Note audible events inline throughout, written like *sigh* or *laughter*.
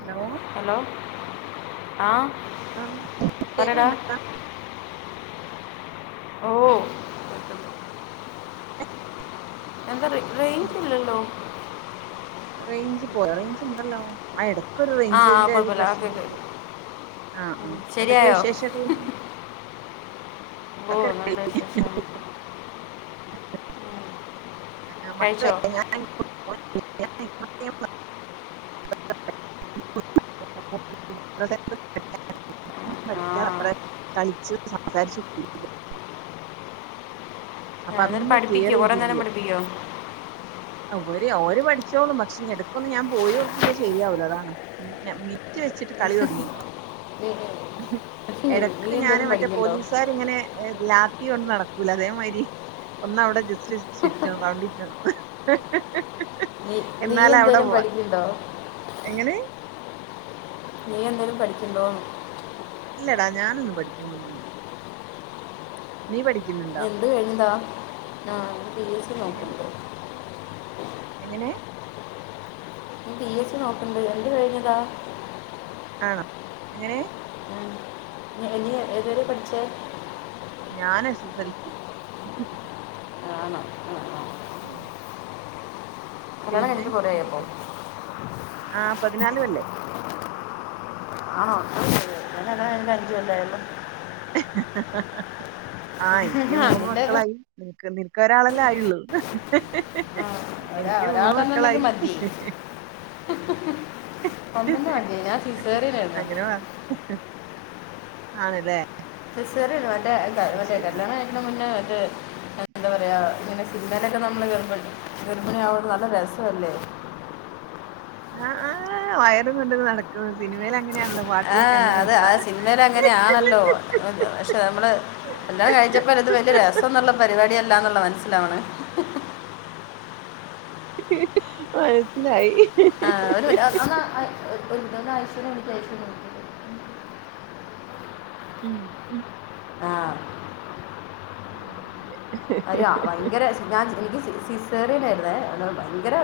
Hello hello ആഹ് ആഹ് പറടാ കേക്കുന്നുണ്ടാ ഓഹ് എന്തറീ ഉം റെയ്ഞ്ച്പോയൊ റെയ്ഞ്ച്ണ്ടല്ലോ ആഹ് ആ ആ എടക്കൊര്റേയ്ഞ്ചിന്റെ കുഴപ്പമില്ല ഓക്കെ ഓക്കെ ഒര്പ്രശ്നണ്ട് അഹ് ആഹ് ശരിയായോ എന്തൊക്കെവിശേഷള്ളേനു ഓഹ് നല്ലവിശേഷം ആഹ് മക്കള് കഴിച്ചോ *inaudible* *inaudible* ആ കളിച്ചു *inaudible* എന്തായാലും അപ്പഅതൊന്ന് പഠിപ്പിക്കോ കുറേ നേരം ക്ലിയറേയ്തങ്കിലേ പഠിപ്പിക്കോ അവര് ഓര്പഠിച്ചോളും പക്ഷെ ഇടക്കൊന്ന്ഞാൻപോയോക്കില്ലേ ശരിയാവൂല അതാണ് മിഞ്ഞ മീ ത്തിവെച്ചിട്ട് കളിതൊടങ്ങീക്കൊ ഉം ഉം എടക്ക് ഞാന് മറ്റേ പോലീസാര് ത്ങ്ങനെ ഏഹ് ലാത്തികൊണ്ട് നടക്കൂലെ. അതേമായ്രി ഒന്ന് അവടെ ജസ്റ്റ് ചുറ്റും റൗണ്ടിറ്റണം. നീ നീ എന്നാല അവിടെ എന്തേലും പോവാ പഠിക്ക്‌യ്ണ്ടോ? എങ്ങനെ? നീ എന്തേലും പഠിക്ക്‌യ്ണ്ടോന്ന്. ഇല്ലടാ ഞാനൊന്നും പഠിക്ക്യ്ണൊന്നുല്ല. നീ പഠിക്ക്യുന്നുണ്ടോ? *inaudible* കഴിഞ്ഞതാ ആഹ് പി എ സി എങ്ങനെ നോക്ക്ണ്ട്. എങ്ങനെ പി എ സി നോക്ക്ണ്ട്. എന്ത്‌കഴിഞ്ഞതാ? ആണോ, എങ്ങനെ? ഉം നി നീയ് ഏത് വരെ പഠിച്ചേ? ഞാന് എസ് എസ് എൽ സി. ആണോ കൊള്ളാം ഉം കല്ല്യാണം കഴിഞ്ഞിട്ട് കൊറേ ആയോ അപ്പം? ആ പതിനാല് കൊല്ലായി ആണോ *inaudible* എന്റെ കല്ല്യാണം കഴിഞ്ഞിട്ട് അഞ്ച് കൊല്ലായല്ലോ. ആഹ് ഇൻക്ക് മൂന്ന് അതിൻ്റെ മക്കളായി. നിൻക്ക് നിൻക്ക് ഒരാളല്ലേ ആയുള്ളൂ. ഒരാ എനിക്കു മൂന്ന് മക്കളായി. കൊമ്പന്റെവണ്ടിയേ ഞാൻ സിസേറിയനായിര്ന്ന്. ആണ്ലേ സിസേറിയൻല്ല മറ്റേ ക മറ്റേ ആ കല്ല്യാണം കഴി ക്ക്ണ് മുന്നേ ദ് എന്താപറയാ ഇങ്ങനെസിനിമേലൊക്കെ നമ്മള് ഗർഭണി ഗർഭിണി ആവോണ്ട് നല്ലര സവല്ലേ. ആഹ് ആഹ് വയറുംകൊണ്ട് നടക്കുന്ന് സിനിമേല് അങ്ങനെയാണല്ലോ. പാട്ടിലൊക്കെ ആഹ് നല്ല അത് രസാ ആഹ് സിൻമേല് അങ്ങനെയാണല്ലോ. പക്ഷെ നമ്മള് കല്ല്യാണം കഴിച്ചപ്പല്ലേ ഇത് വല്ല്യ രസംന്നുള്ള പരിപാടിയല്ലാന്നുള്ള മനസ്സിലാവ്ണ്. മനസിലായി. ആഹ് ഒരുവട്ടം ഒന്നാ അഹ് ഒര് ഒര് മിൻറ്റ് ഒന്നായ്ശൂനെ വിളിക്ക് അയ്‌ശൂനെ വിളിക്ക്. ഊം ഉം ആഹ് ഉം അതെ വരാ ഭയങ്കര ച്ച് ഞാൻ എനിക്ക് സിസേറിയനേര്ന്ന് അന്നേരം ഭയങ്കര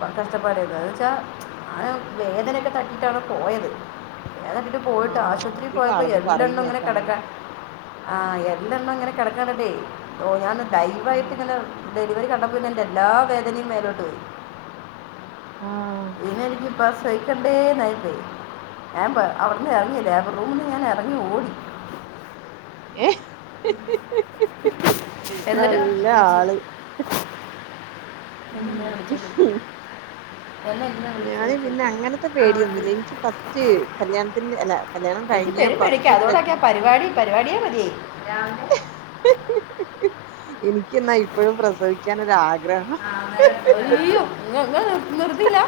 ക കഷ്ടപ്പാടായിരുന്നു എന്ന് വെച്ചാ ഞാനും വേദനയൊക്കെ തട്ടിട്ടാണ് പോയത്. *unintelligible* ട്ട് പോയിട്ട് ആഹ് ആശുപത്രിയിൽ അധികം പോയപ്പോ ആളത് എല്ലണ്ണും ഇങ്ങനെ പറയുന്നേക്ക അങ്ങനെ കിടക്കാ. ആഹ് എല്ലണ്ണും ഇങ്ങനെ കിടക്ക്ണ കണ്ടിട്ടേ ഓഹ് ഞാന് ലൈവായിട്ട് ഉം ഇങ്ങനെ ഡെലിവറി കണ്ടപ്പോ പിന്നെ എന്റെ എല്ലാ വേദനിം മേലോട്ട് പോയി. ആഹ് ഇനി എനിക്കി പ്രസവിക്കണ്ടേന്നായി പോയി. ഞാൻ പ അവിട്ന്ന് എറങ്ങി ലേബർ റൂ റൂമിന്ന് ഞാൻ ഇറങ്ങി ഓടി ഏഹ് എന്നിട്ട് നല്ല വിളിച്ചു ആള് ഉം എന്നാ ഇങ്ങ ഞാന് പിന്നെ അങ്ങനത്തെ പേടിയൊന്നുമില്ല എനിക്ക് ഫസ്റ്റ് കല്യാണത്തിന്റെ അല്ല കല്യാണം എനിക്ക് കഴിഞ്ഞ പെരുംപേടിയെക്കയാ ഫസ്റ്റ് പ്രഗ്ന അതോണ്ടെ‌ക്കെ പരിപാടി പരിപാടിയെ മതിയായി ആഹ് എനിക്ക് എന്നാ ഇപ്പഴും പ്രസവിക്കാൻ ഒരു ആഗ്ര അങ്ങനെ അയ്യോ നി നിങ്ങള് നിർത്തിയില്ല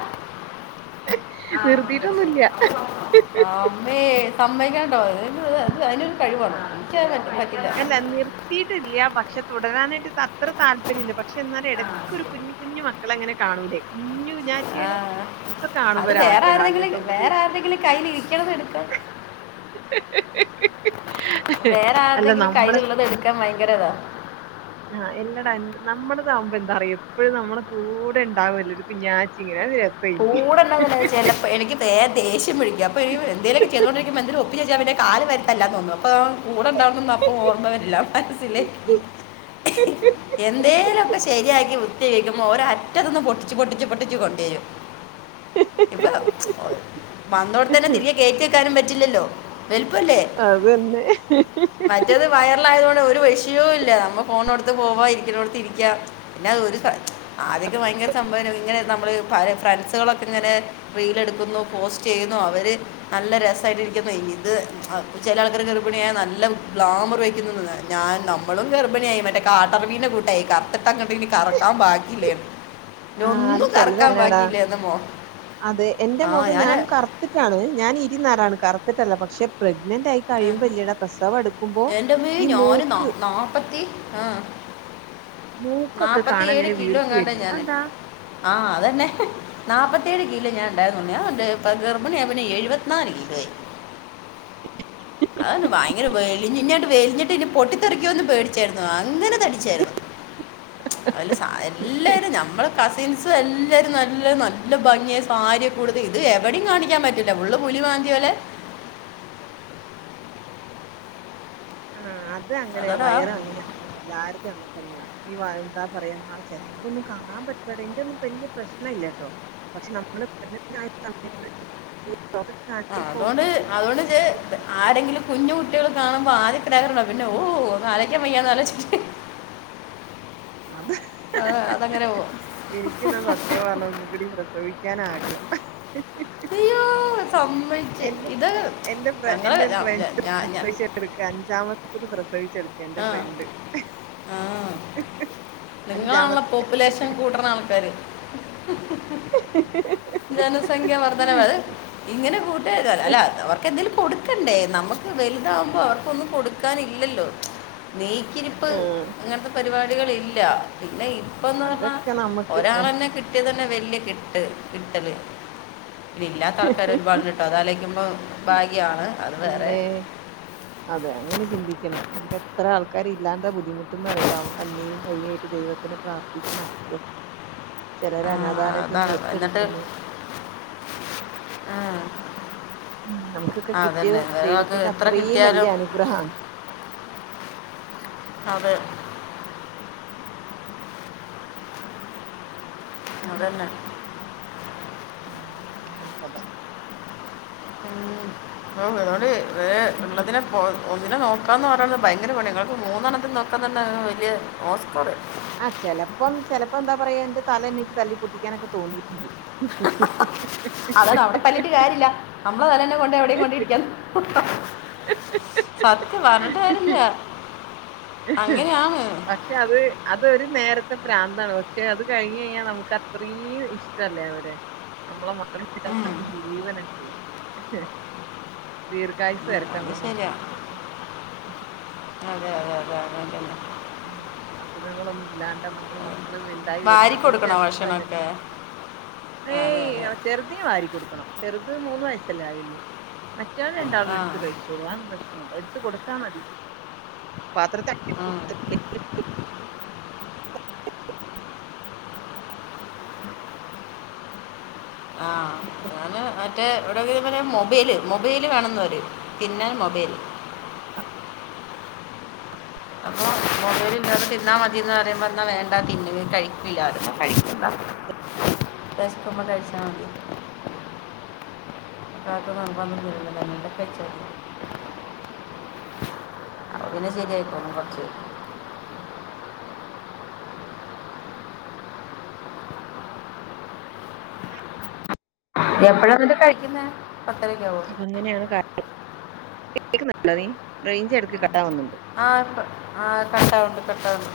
നിർത്തിയിട്ടൊന്നുല്ല ആന്നേ സമ്മതിക്കാണ്ടോ അതിനും കഴിവാണ് എനിക്കത് പറ്റില്ല അല്ല നിർത്തിയിട്ടില്ല പക്ഷെ തുടരാനായിട്ട് അത്ര താല്പര്യ താല്പര്യമില്ല പക്ഷേ എന്നാല് ആ എടക്ക്‌ ഒരു ശരി കുഞ്ഞു കുഞ്ഞു മക്കളെ ഇങ്ങനെ കാണൂലേ കുഞ്ഞ് ആഹ് അത് വേറെ ആഗ്രഹം ആരുടെങ്കിലും അങ്ങനത്തെ ഒന്നും വേറെ ആരുടെങ്കിലും കൈയില് ഇരിക്കണത് എടു വേറെ അല്ല ആരുടെങ്കിലും നമ്മള് കയ്യിലുള്ളത് എടു എടുക്കാൻ ഭയങ്കര ഇതാ ആഹ് ഇല്ലട നമ്മുടെതാവുമ്പോ എന്താ പറയും എപ്പഴും നമ്മടെ കൂടെ ഇണ്ടാവുല്ലേ ഒരു കുഞ്ഞാട്ടിങ്ങനെ നല്ല രസം ഇനി കൂടെണ്ടാവുവല്ലേ ചെലപ്പോ എനിക്ക് ദേ ദേഷ്യം പിടിക്കും അപ്പോഇരിക്കുമ്പോൾ എന്തേലൊക്കെ ചെയ്തുകൊണ്ടിരിക്കുമ്പോ എന്തേലും ഒപ്പി ചേച്ച അവന്റെ കാല് നിലത്തല്ലാന്ന് തോന്നും അപ്പൊ കൂടണ്ടാവണന്നും അപ്പൊ ഓർമ്മ വരില്ല മനസ്സിലേ എന്തേലൊക്കെ ശരിയാക്കി വൃത്തി ആക്കുമ്പോ ഓരോ അറ്റത്തൊന്ന് പൊട്ടിച്ച് പൊട്ടിച്ച് പൊട്ടിച്ച് കൊണ്ട്‌ വരും ഇപ്പൊ വന്നോടത്ത് തന്നെ തിരികെ കേറ്റി വെക്കാനും പറ്റില്ലല്ലോ എളുപ്പല്ലേ അതന്നെ മറ്റേത് വയറില് ആയതൊണ്ട് ഒരു വിഷയോം ഇല്ല നമ്മള് പോണോടുത്ത് പോവാ ഇരിക്കണടുത്തു ഇരിക്ക പിന്നെ ഒരു സ ആദ്യക്കെ ഭയങ്കര സംഭവാന്ന് ഇങ്ങനെ നമ്മള് ഫ്രണ്ട്സുകളൊക്കെ ഇങ്ങനെ റീല് എടുക്കുന്നു പോസ്റ്റ് ചെയ്യുന്നു അവര് നല്ല രസമായിട്ടിരിക്കുന്നു ഇത് ചെല ആൾക്കാര് ഗർഭിണിയായൽ നല്ല ഗ്ലാമറ് വെക്കുന്നന്ന് ഞാൻ നമ്മളും ഗർഭിണിയായി മറ്റേ കാട്ടാ പന്നിനെ കൂട്ടായി കറത്തിട്ട് അങ്ങോട്ട് ഇനി കറക്കാൻ ബാക്കില്ലേന്ന് ആഹ് അത് ചെലര് അങ്ങനെയാടാ ബാക്കിയില്ലായിരുന്നു മോ അതെ എന്റെ ആ മോൾക്കും ഞാൻ ഞാനും കറ ത്തിട്ടാണ് ഞാൻ ഇരുനിറാണ് കറുത്തിട്ടല്ല പക്ഷെ പ്രെഗ്നന്റ് ആയി കഴിയുമ്പോല്ലടാ പ്രസവം അടുക്കുമ്പോ ഈ മൂക്ക് നാപ്പത്തി ആഹ് മൂക്കൊക്കെ നാപ്പത്തി കാണാ ഏഴ് ഇങ്ങനെ കിലോ വീർത്ത് എങ്ങാണ്ട് വരുന്ന് ഞാന് അതെന്താ ആ അതന്നെ നാപ്പത്തി ഏഴു കിലോ ഞാൻ ഉണ്ടായിരുന്നൊള്ളു ഞാൻ ഗർഭിണിയാപ്പിന്നെ എഴുപത്തിനാല് കിലോ ആയി അതൊന്ന് ഭയങ്കര വലിഞ്ഞിട്ട് വെലഞ്ഞിട്ട് പിന്നെ പൊട്ടിത്തെറിക്കർന്ന് പേടിച്ചാരുന്ന് അങ്ങനെ തടിച്ചാരുന്നു അല്ല സ എല്ലാരും ഞമ്മള കസിൻസ് എല്ലാരും നല്ല നല്ല ഭംഗിയായി സാരിയെക്കെ ഉടുത്ത് ഇത് എവിടെയും കാണിക്കാൻ പറ്റ ല്ല ഫുള്ള് പുലി മാന്തിയ പോലെ ആഹ് അത് അങ്ങനെയാ അതോടാ വയറ് അങ്ങനെയാവൂടാ എല്ലാർക്കും അങ്ങനെ തന്നെയാ ഈ വ എന്താ പറയക എന്നാ ചെലർക്കൊന്നും കാണാൻ പറ്റില്ലടെ എനിക്കൊന്നും വലിയ പ്രശ്നം ഇല്ല കേട്ടോ പക്ഷേ നമ്മള് പ്രെഗ്നന്റ് ആയ സമയത്ത് *unintelligible* ആഹ് അതുകൊണ്ട് അതുകൊണ്ട് ഞാൻ ആരെങ്കിലും കുഞ്ഞു കുട്ടികൾ കാണുമ്പോ ആദ്യ *unintelligible* പിന്നെ ഓഹ് ഒന്ന് ആലോചിക്കാൻ വയ്യ ഒന്ന് ആലോചിച്ചേ അത് അത് അതങ്ങനെ പോകും എനിക്കിന്നാ സത്യം പറഞ്ഞാ ഒന്നും കൂടിം പ്രസവിക്കാനാഗ്രം അയ്യോ സമ്മയിച്ച് ഇത് എന്റെ ഞങ്ങള് എന്റെ ഒരു ഞാ ഞാ ഫ്രണ്ട് ഞാൻ *unintelligible* അഞ്ചാമത്തത് പ്രസവിച്ചെടുക്കാ എന്റെ ആ ഫ്രണ്ട് നിങ്ങളാണല്ലേ അഞ്ചാമത്തെ പോപ്പുലേഷൻ കൂട്ടണ ആൾക്കാര് ജനസംഖ്യാ വർദ്ധനവ് അത് ഇങ്ങനെ കൂട്ടീയാ അല്ല അവർക്ക് എന്തേലും കൊടുക്കണ്ടേ നമ്മക്ക് വെലുതാവുമ്പോ അവർക്കൊന്നും കൊടുക് ക്കാൻ ഇല്ലല്ലോ നീക്കിരിപ്പ് ആഹ് അങ്ങനത്തെ പരിപാടികൾ ഇല്ല പിന്നെ ഇപ്പന്ന് പറഞ്ഞാ അതൊക്കെ നമുക്ക് ഒരാളെന്നെ കിട്ടിയതെന്നെ വെല്യ കിട്ട് കിട്ടല് ഇല്ലാത്ത ആൾക്കാര് ഒരുപാട് ഇണ്ട്ട്ടോ അതാലോചിക്കുമ്പോ ഭാഗ്യാണ് അത് വേറെ പിന്നെ അതെ അങ്ങനെ ചിന്തിക്കണം നമുക്ക് എത്ര ആൾക്കാര് ഇല്ലാണ്ടെ ബുദ്ധിമുട്ട്ന്ന് അറിയാം പാവം കണ്ണീരും കയ്യായിട്ട് ദൈവ ത്തിനെ പ്രാർത്ഥിച്ച് നടക്കാ ചെലര് അനാഥാലയത്തിന്ന് ദെത്തെടുക്കുന്നു ആഹ് ഉം നമുക്കൊക്കെ കിട്ടിയത് ദൈവത്തിന്റെ എത്ര അത്രേം കിട്ടിയാലും വല്യ അനുഗ്രഹാണ് അതെ അതന്നെ ഉം അങ്ങനെയാണ് കഥ ഉം *unintelligible* വേം ഇള്ളതിനെ പോ ഒന്നിനെ നോക്കാന്ന് പറേണത് ഭയങ്കര പണിയാ ഇങ്ങൾക്ക് മൂന്നെണ്ണത്തിനെ നോക്കാന്ന് പറഞ്ഞാ വല്യ ഓസ്‌ക്കാറ് തെരും ആഹ് ചെലപ്പം ചെലപ്പോ എന്താ പറയാ എന്റെ തല എനിക്ക് തല്ലി പൊട്ടിക്കാനൊക്കെ തോന്നിട്ടുണ്ട് അതാണ് അവിടെ തല്ലീട്ട് കാര്യല്ല നമ്മളെ തലെന്നെ കൊണ്ടാ എവിടേം കൊണ്ടേ ഇടിക്കാൻ സത്യം പറഞ്ഞിട്ട് കാര്യല്ല അങ്ങനെയാണ് പക്ഷെ അത് അതൊരു നേരത്തെ പ്രാന്താണ് പക്ഷെ അത് കഴിഞ്ഞ് കഴിഞ്ഞാൽ നമുക്ക് അത്രേം ഇഷ്ട്ടല്ലേ അവരെ നമ്മളെ മക്കളെന്നു വെച്ചാല് ഉം. നമുക്ക് ജീവനല്ലേ ദീർഘായുസ് ഉം, തരട്ടെ അത് നമ്മളെ ശരിയാ മക്കക്കൊക്കെ അതെ അതെ അതെ അത് തന്നെ ഉം അസുഖങ്ങളൊന്നും ഇല്ലാണ്ട് നമ്മള് മക്കള് വലുതായി വാരി വരുന്ന അതൊരു കൊടുക്കണോ രസം ഭക്ഷണമൊക്കെ തന്നല്ലേട മക്കള് അതെ ഏയ് അതെ ചെറുതിന് വാരി കൊടുക്കണം ചെറുത് മൂന്ന് വയസ്സല്ലേ ആയുള്ളൂ മറ്റാള് രണ്ടാളും ആ എടുത്ത് കഴി *unintelligible* ആ ഒന്നും പ്രശ്നല്ല എടുത്ത് കൊടുത്താ മതി പാത്രത്ത് *unintelligible* ഉം. ആഹ് *unintelligible* മറ്റേ ഇവിടെ *unintelligible* മൊബൈല് മൊബൈല് കാണുന്നോര് തിന്നാൻ മൊബൈല് അപ്പൊ മൊബൈല് ഇല്ലാതെ തിന്നാ മതീന്ന് പറയുമ്പോ ഇന്നാ വേണ്ട തിന്നാ കഴിക്കില്ലാ *unintelligible* എന്നാ കഴിക്കണ്ടാ വെശക്കുമ്പം കഴിച്ചാ മതി *unintelligible* ഇവിടെ ആർക്കും നിർബന്ധം ഒന്നുല്ലാ വേണെങ്കി കഴിച്ചാ മതി അപ്പ പിന്ന ശരിയായിക്കോളും കൊറച്ച് കഴിഞ്ഞ് എപ്പഴാ പിന്നെ കഴിക്കുന്നെ പത്തരെക്കെ ആവോ? അപ്പ അങ്ങനെയാണ് *unintelligible* കേക്കുന്നുണ്ടോ നീ റേഞ്ച് എടക്ക് കട്ടാവ്ന്ന്ണ്ട്‌ ആഹ് ആഹ് കട്ടാവുണ്ട് കട്ടാവുണ്ട്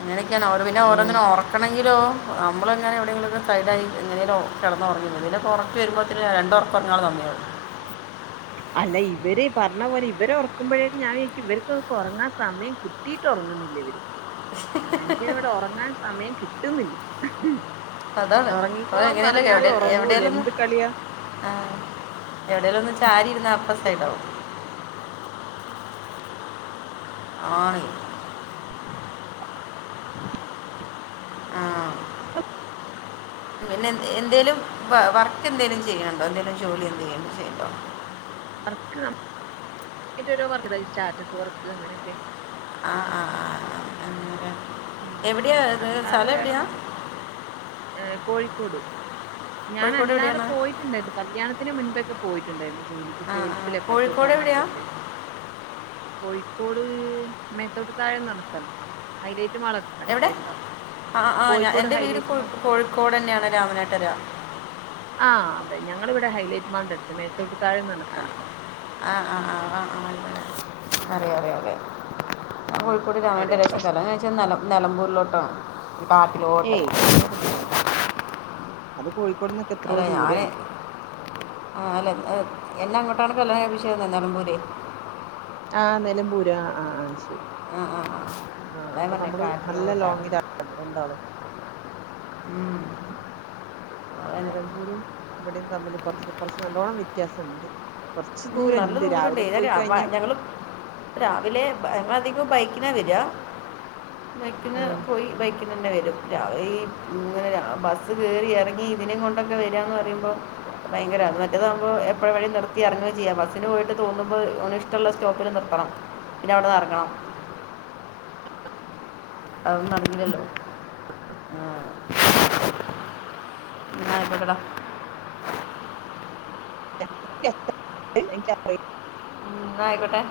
അങ്ങനെക്കെയാണ് ഓറ് പിന്നെ ഉം ഓരങ്ങനെ ഒറ ക്കണെങ്കിലോ നമ്മളങ്ങനെ എവിടെങ്കിലൊക്കെ സൈഡായി എങ്ങനെലും ഒ കെടന്നുറങ്ങും ഇതിനൊക്കെ ഒറക്ക് വരുമ്പത്തിന് രണ്ടൊറക്ക് ഒറങ്ങാൻള്ള സമയാവും അല്ല ഇവര് പറഞ്ഞ പോലെ ഇവരെ ഒറക്കുമ്പഴേക്ക് ഞാൻ വിചാരിക്കും ഇവർക്കൊക്ക് ഒറങ്ങാൻ സമയം കി കിട്ടീട്ട് ഒറങ്ങുന്നില്ല്യ വര് മനുഷ്യന് ഇവിടെ ഒറങ്ങാൻ സമയം കിട്ടുന്നില്ല അപ്പം അതാണ് അവൾ ഒറങ്ങിക്കോളാൻ എങ്ങനെയല്ലേ പറഞ്ഞാലും എവിടെ ഒറങ്ങൂല എവിടെയെല്ലാം ഒന്ന് എന്ത് കളിയാ ആ എവിടെലും ഒന്ന് ചാരി ഇരുന്ന അപ്പ സൈഡാവും ആണ് ആ *inaudible* പിന്നെ എന്ത്‌ എന്തേലും വ വർക്ക് എന്തേലും ചെയ്യണ് ണ്ടോ എന്തേലും ജോലി എന്തെങ്കും ചെയ്യ്ണ്ടോ? വർക്ക് അം ഇന്റെ ഓരോ വർക്ക്ണ്ട് ഈ സ്റ്റാറ്റസ് വർക്ക് അങ്ങനെയൊക്കെ ആ ആ ആ ആ അന്നേരം ഉം അല്ലാതെ വേറൊന്ന് ഏ കോഴിക്കോട് കോഴിക്കോട് ഞാാനല്ലാതെ എവിടെയാണ് പോയിറ്റ്ണ്ടാര്ന്നു കല്യാണത്തിന് മുൻപൊക്കെ പോയിറ്റ്ണ്ടാര്ന്നു ജോലിക്ക് ആ ആ സേൽസ് തിലൊക്കെ സൂപ്പർ കോഴിക്കോട് എവിടെയാ മാർക്കറ്റില് കോഴിക്കോട് മേത്തോട്ട് താഴെന്നർഞ്ഞ സ്ഥൽത്ത് ഹൈലൈറ്റ് മാളക്കെ എവ്ടെ അ അ ആ ഞ എന്റെ വീട് ഹൈലൈറ്റ് കൊഴ് മാൾ കോഴിക്കോടെന്നേണ് രാമനാട്ടര ആ അവ്ടെ ഞങ്ങള് വ്ടെ ഹൈലേറ്റ്മാൾന്റട്ത്ത് മേത്തോട്ട് താഴംന്നർഞ്ഞ സ്ഥൽത്താ ആ ആ ആ ആ ആല്ലല്ല ഉം അറിയാം അറിയാം അറിയാം ഞാൻ ഉം കോഴിക്കോട് രാമനട്ട് ര അവിടെയാണ് പക്ഷേ കല്യാണം കഴിച്ചത് നെല നെലമ്പൂരിലോട്ടാണ് ഈ കാട്ടിലോട്ട് അങ്ങോട്ടൊന്നും പോണ്ടെടാ അത് കോഴിക്കോട് ന്നെക് അല്ല ഞാന് ആ അല്ല എന്നെ അങ്ങോട്ടാണ് കല്ല്യാണം കഴിപ്പിച്ചെതെന്ന് നെലമ്പൂരയ് ആ നെലമ്പൂര് ആ ആ ആ അത് ശരി ആഹ് ആഹ് ആഹ് ആ അപ്പൊ നമ്മള് നല്ല ലോങ്ങിലാള്ളത് രണ്ടാളും ഉം അതന്നെ നിലമ്പൂരും ഇവിടെയും തമ്മിൽ കൊർച്ച് കൊർച്ച് നല്ലോണം വ്യത്യാസംണ്ട് കൊർച്ച് ഉം, ദൂരം നല്ല ണ്ട് ദൂരമുണ്ട് രാവിലെ പോയി ഇതാ കഴിഞ്ഞാൽ ഞങ്ങൾ രാവിലെ ബ ഞങ്ങളധികും ബൈക്ക്ന വര ബൈക്ക്ന് ആ പോയി ബൈക്ക് ന് ന്നെവരും രാവ്‌ ഈ ഇങ്ങനെ രാ ബസ്സ് കേറി ഇറങ്ങി ഇതിനേം ങ്ങൊണ്ടൊക്കെ വരാന്ന് പറയുമ്പോ ഭയങ്കരാകും മറ്റതാകുമ്പോ എപ്പഴ് വഴി നിർത്തി എർങ്ങി ചെയ ബസ്സിന് പോയിട്ട് തോന്നുമ്പോ ഓന് ഇഷ്ട്ടള്ള സ്റ്റോപ്പില് നിർത്തണം പിന്നെ അവിടെന്ന്റങ്ങണം. അതൊന്നും നടന്നില്ലല്ലോ ആഹ് ഇന്നാ അയ് കോട്ടെ ടാ *unintelligible* ഇൻക് *unintelligible* ഉം ന്നാ അയ്ക്കോട്ടെ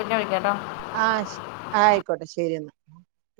പിന്നെ വിളിക്കാംട്ടോ ആ ശ് ആയ്ക്കോട്ടെ ശരി എന്നാ